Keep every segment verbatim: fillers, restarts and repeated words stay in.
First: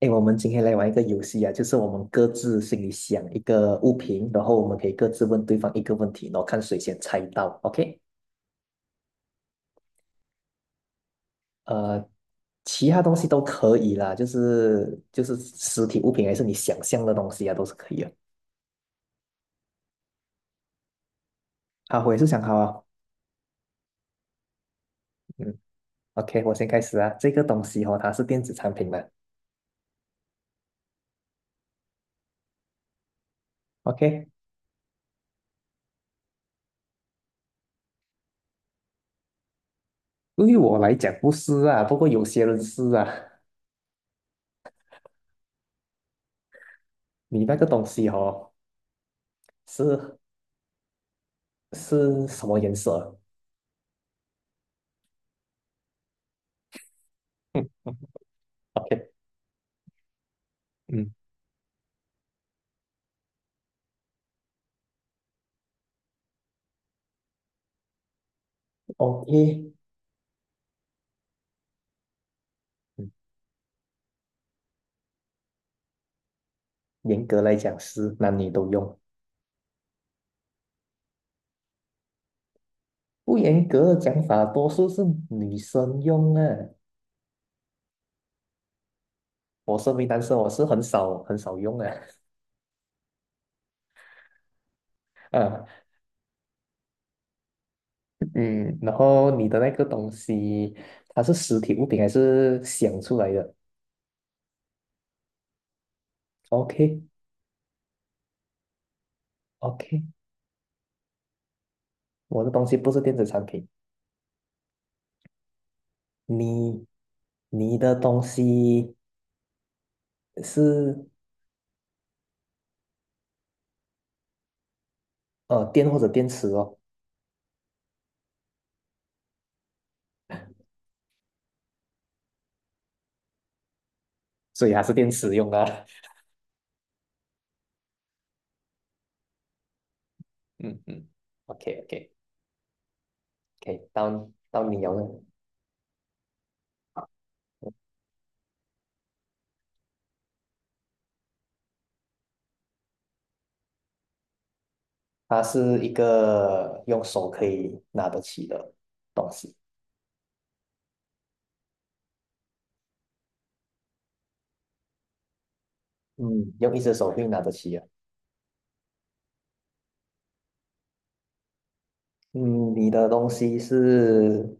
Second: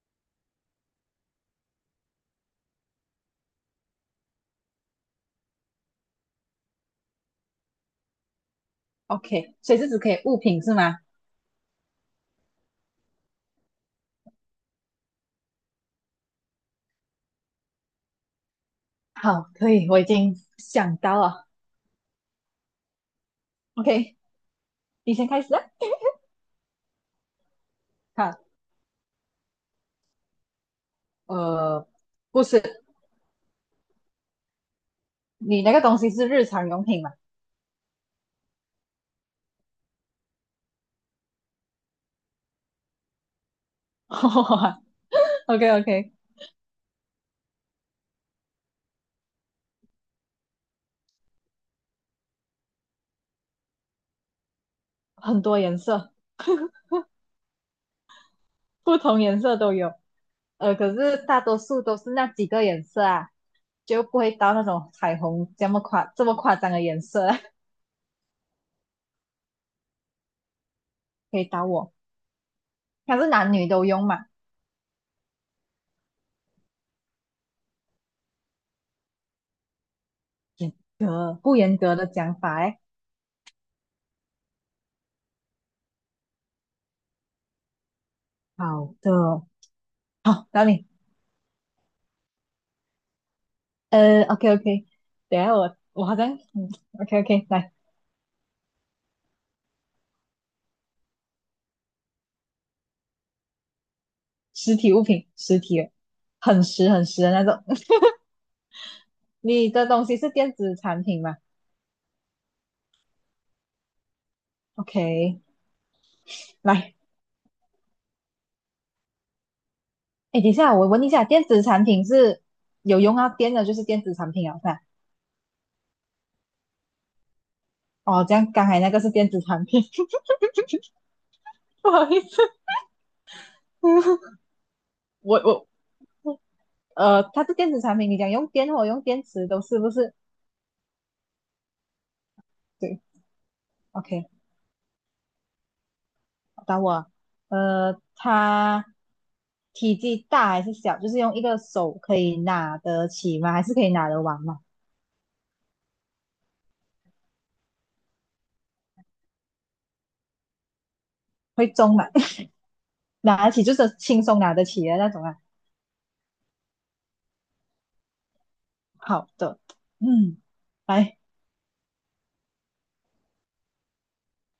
哎，我们今天来玩一个游戏啊，就是我们各自心里想一个物品，然后我们可以各自问对方一个问题，然后看谁先猜到。OK，OK，所以是只可以物品是吗？呃，其他东西都可以啦，就是就是实体物品还是你想象的东西啊，都是可以的。好，可以，我已经想到了，好，我也是想好啊。？OK，你先开始嗯啊。，OK，我先开始啊。这个东西哦，它是好，电子产品嘛。呃，不是，OK，你那个东西是日常用品嘛？ 对于我来讲不是啊，不过有些人是啊。？OK OK，你那个东西哦，是是什么颜色？很多颜色，嗯不，OK，同颜色都有，呃，可嗯是大多数都是那几个颜色啊，就不会到那种彩虹这么夸这么夸张的颜色啊。，OK。可以到我。嗯它是男女都用嘛？严格来讲是男女都用，呃，不严格的讲法哎。不严格的讲法，多数是女生用啊。好的，我身为男生，好，我是到很你。少很少用啊，呃，OK OK，等一下啊，我我好像嗯，OK OK，来，嗯，然后你的那个东西，它是实体物品还是想出来的实体物品，实体的，很实？OK 很实的那种。你的 OK,东西是电子产品吗我的东西不是电子产品，？OK，你来，你的东西哎，等一下我问是一下，电子产品是有用到电的，就是电子产品啊，看，呃电或者电池哦，哦，这样刚才那个是电子产品。不好意思。所以还是电池我用的我啊，呃，它是电子产品，你讲用电或用电池都是不是？嗯嗯，OK OK 对 OK，，OK，到到你用了。找我，呃，它体积大还是小？就是用一个手可以拿得起吗？还是可以拿得完吗？它是一个用手可以拿得起的东西，会重吗？拿得起就是轻松拿得起的那种啊。嗯，用一只手可以拿得起啊。好的，嗯，来，嗯，你的东西是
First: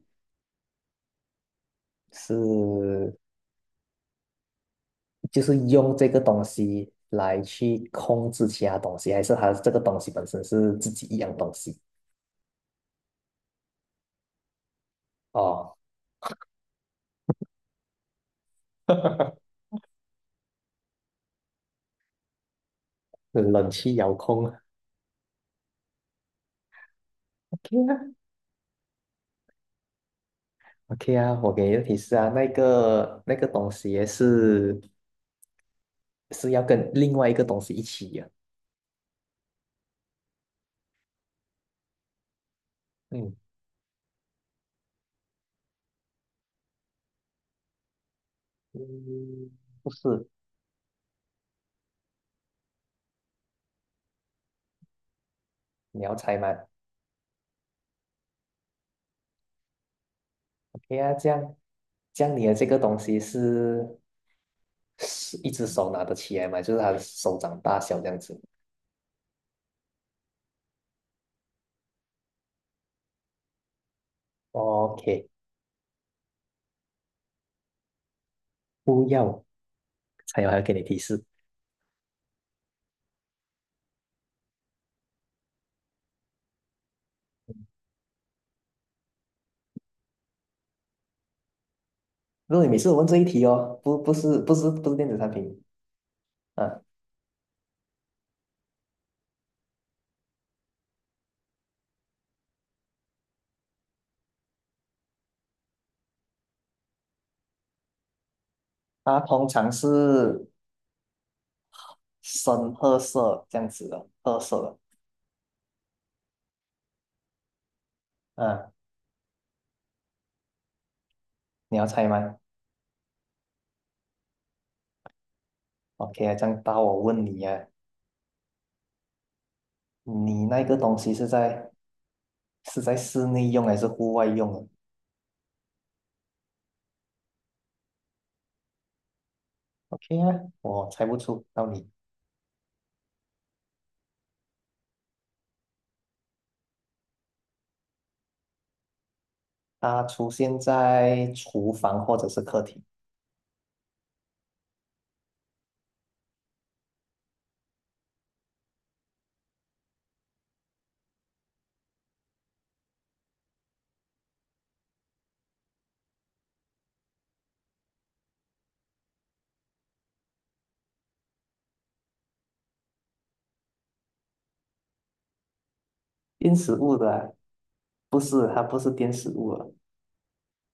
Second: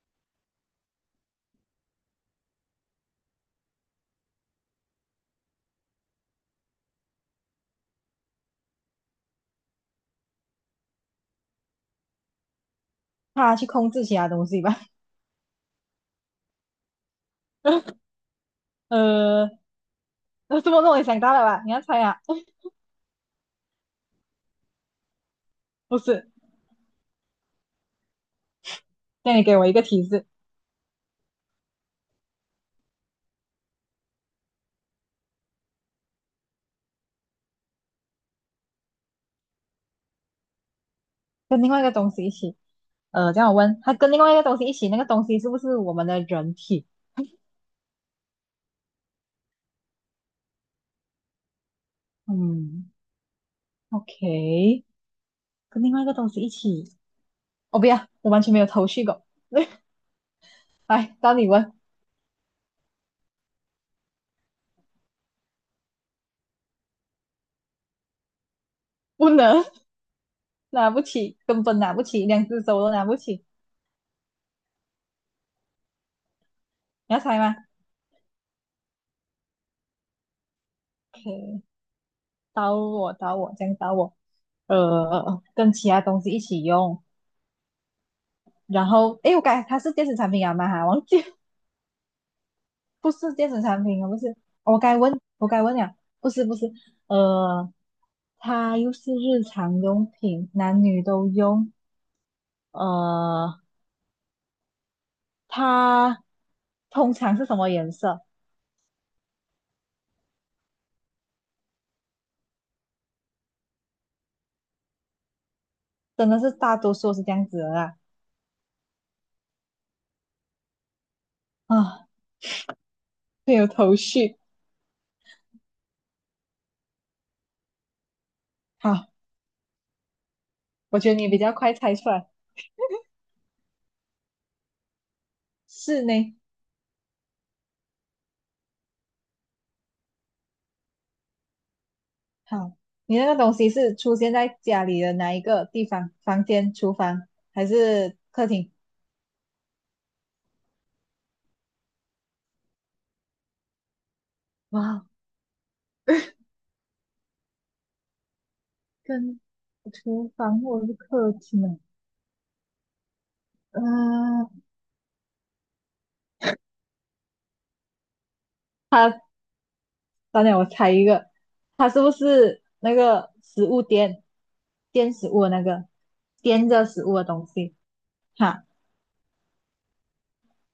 是就是用这个东西来去控制其他东西，还是它这个东西本身是自己一样东西？他去控制其他东西吧。哦，呃，那这么弄也想到了吧？你要猜啊？冷气遥控 不是，，OK 啊那你给我一个提示，，OK 啊，我给你个提示啊，那个那个东西也是是要跟另外一个东西一起呀。跟另外一个东西一起。呃，嗯，这样我问，他，跟另外一个东西一起，那个东西是不是我们的人体？嗯，不是，嗯，OK，跟另外你一个要东猜西吗一起。我不要，我完全没有头绪过。？OK 啊，来，这到你样，问，这样你的这个东西是是一只手拿得起来吗？就是它的手掌大小这样子。不能拿不起，根本拿不起，两只手都拿不起。OK，你要猜吗不要，还有还要给你提示。？OK，到我，到我，这样到我。呃，跟其他东西一起用。然后，诶，我该它是电子产品啊吗？哈，忘记，如果你每次问不这一是题电子哦，产不品，啊，不不是。是不是哦我不是该电子问，产我品，该问了，不是不是。嗯、呃，它又是日常用品，男女都用。呃，它通常是什么颜色？它通常是深褐色这样子的，褐色的。真的是大多数是这样子的啦，嗯、你要猜啊，吗没有头绪。？OK 啊，这样到我问你啊，好，你那个东我觉西得你是比较在快猜出来，是在室内用还是户外用啊是呢。？OK 啊，我猜不出，到你。好，你那个东西是出现在家里的哪一个地方？房间、厨房还是客厅？它出现在厨房或者是客厅，哇，跟厨房或者是客厅啊？嗯、它，当然我猜一个，它是不是那个食物垫，垫食物的那个，电垫食着物食的物的啊东西？不是，它哈。不是电食物了，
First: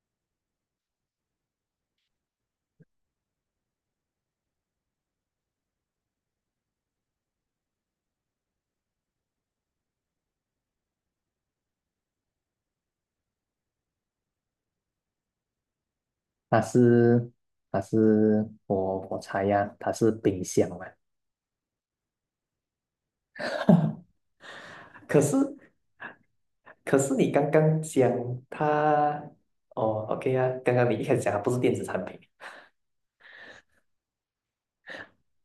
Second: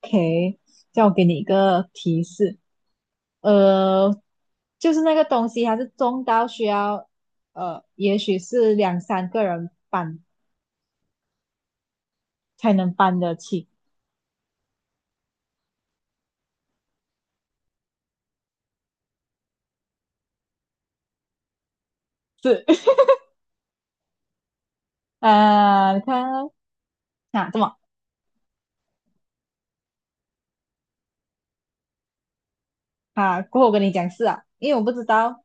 OK，叫我给你一个提示，呃，就是那个东西它是重到需要，呃，也许是两三个人搬才能搬得起。它是它是我我猜呀，它是冰箱啊。是，可是啊，你看哦可是你啊，刚这么刚讲它，哦，OK 啊，刚刚你一开始讲它不是电子产品，啊，过后我跟你讲是啊，因为我不知道，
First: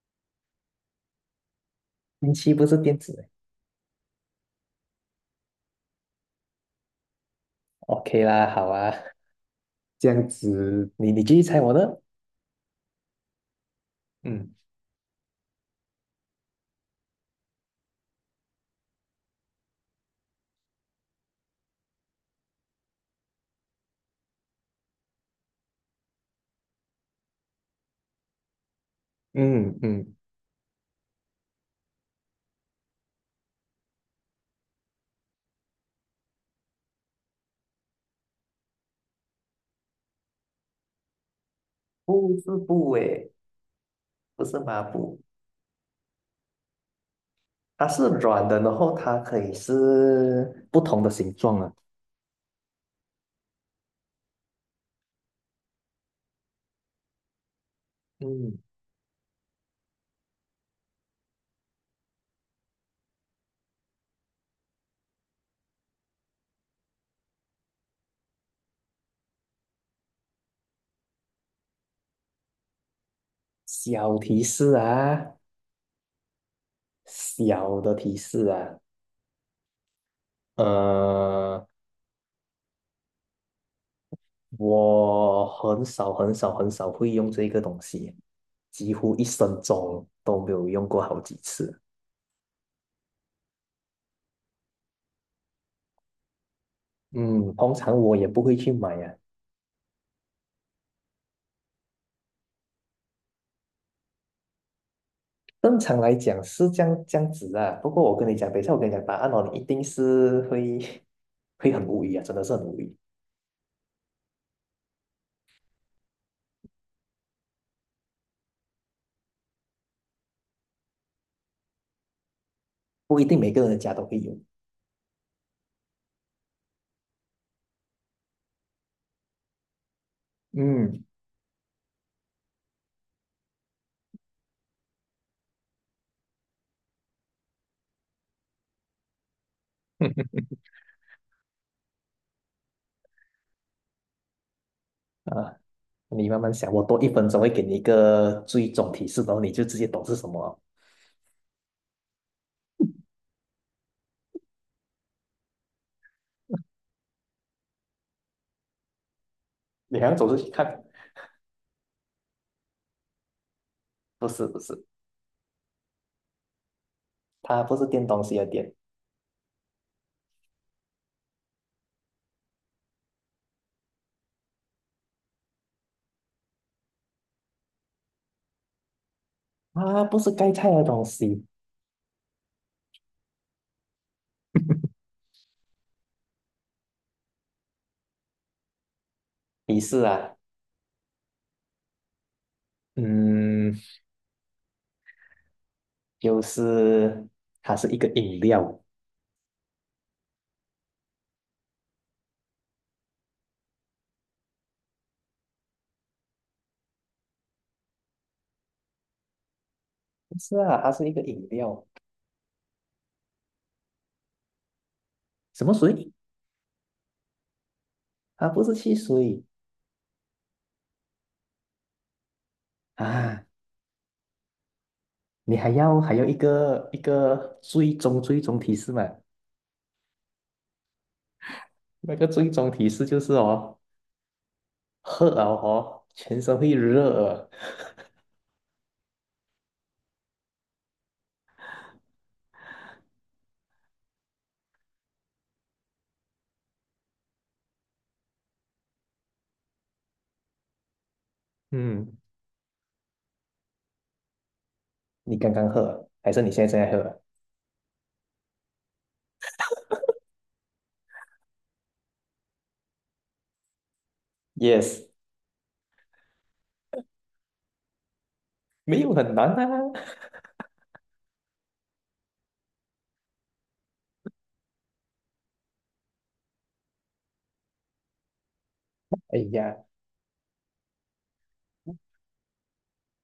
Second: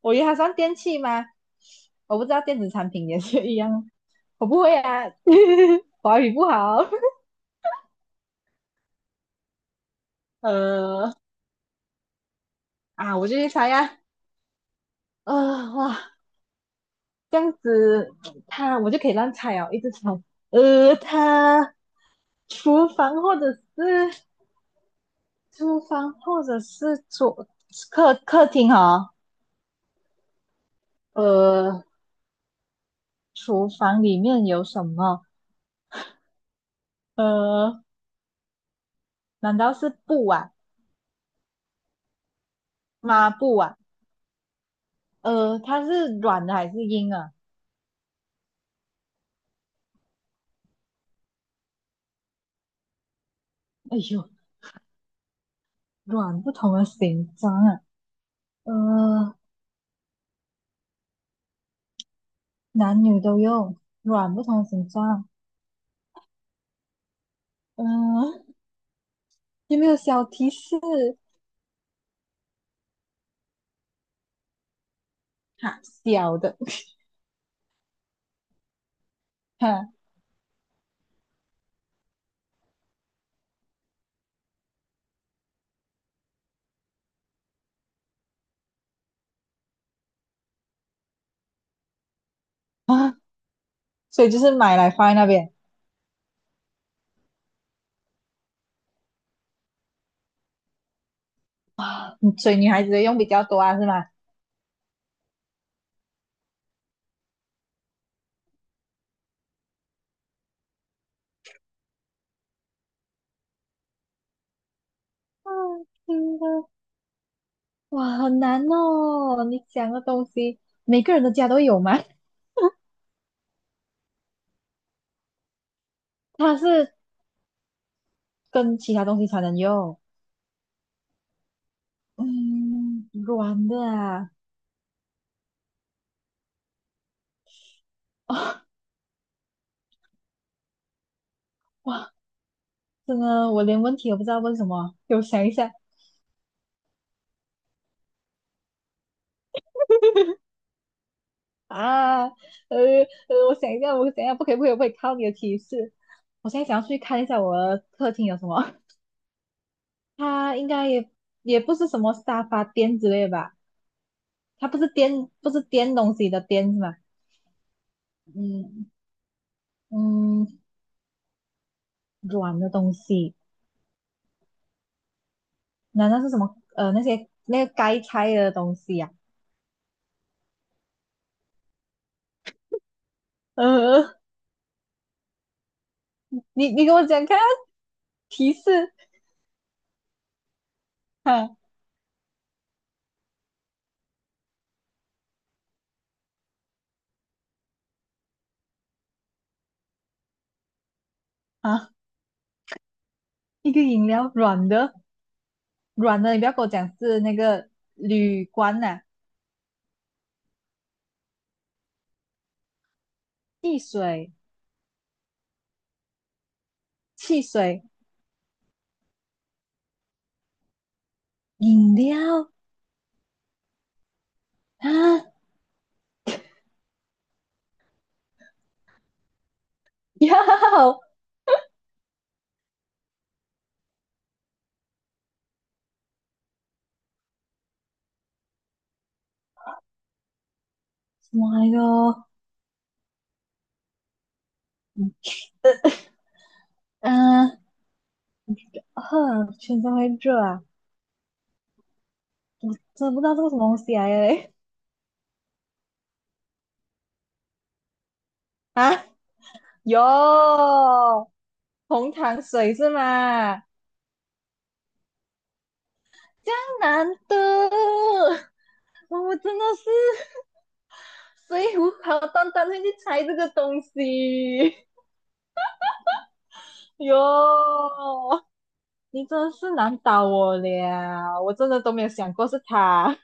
我以为它算电器吗？我不知电道器电不子是产电品也子是一样，我不会啊。华语不好。？OK 啦，好啊，这样 呃，子你你继续猜我的。啊，我就去猜呀、啊，嗯呃，哇。这样子，他我就可以乱猜哦，一直猜。呃，他厨房或者是厨房或者是桌客客厅哦，嗯嗯，呃，厨房里面有什么？呃，难道是布啊，不是布抹诶，布啊？不是抹布，呃，它是软的还是硬啊？它是软的，然后它可以是不同的形状啊。哎呦，软不同的形状啊，嗯，呃，男女都用，软不同的形状，嗯、有没有小提示？小提示啊，哈，小的。小的提示啊，哼呃，我很少很少很少会用这个东西，几乎一生中都没有用过好几次。啊，所以就是买来放在那边，嗯，通常我也不会去买呀、啊嗯所以女孩子的用比较多啊，是吗？正常来讲是这样这样子啊，不过我跟你讲，等一下我跟你讲答案哦，你一定是会 会很无语啊，真的是很无语，啊，真的，哇，好难哦！你讲的东西，每个人的家都有吗？不一定每个人的家都会有。它是跟其他东西才能用，嗯，嗯，软的啊，哦，哇，真的，我连问题都不知道问什么，给我想一啊，下你慢慢想，我多一分钟会给你一个最终提示，然后你就直接懂是什么了啊，呃呃，我想一下，我想一下，不可以，不可以，不可以，靠你的提示，我现在想要去看一下我的客厅有什么。你还要 走出去它应看，该也也不是什么沙发垫之类的吧？不是不它是，不是颠，不是颠东西的颠是吧？它不是电东西的电，嗯嗯，软的东西，难道是什么？呃，那些那个该拆的东西呀、它不是盖菜的东西。呃，你你给我讲看啊提示提示啊，啊嗯，就是它是一个饮料，啊，一个饮料软的软的，你不要跟我讲是那个铝罐呐、不是啊，它是一个饮料，汽水什么水？汽水它不是汽水饮料啊。啊，你还要还要一个一个最终最终提示嘛？要那个最终提示就是哦，喝了哦，全身会热啊。什么来着？嗯、啊，呵全身会热啊，嗯，我真的不知道这个什么东西来的嘞你刚刚喝啊，还是你现在正在喝 啊。哟，红糖水是吗？y e s 江南的，没有很我难真的是，啊。所以我好端端会去猜这个东西。哟，你哎真的是呀，难倒我了，我真的都没有想过是他。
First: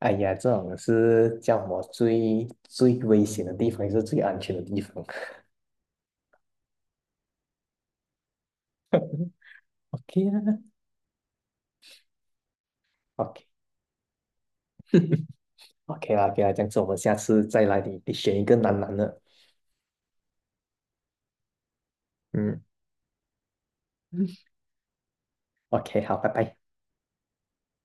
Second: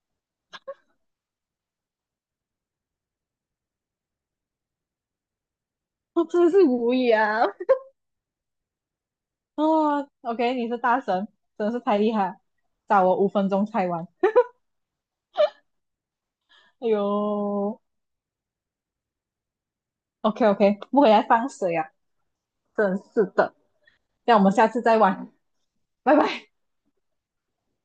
哎呀，这种是叫我最最危险的地方，也是最安全的地方。我真的是无语啊。哦 OK ，OK，啊你是大神，真的是太厉害，找我五分钟猜完。，OK，OK 啦，OK 啦，这样子我哎们下次再来呦你，你选一个难难的。，OK OK，不回来放水啊，嗯真是的。嗯，那我们下次再玩。，OK，拜好，拜拜。拜。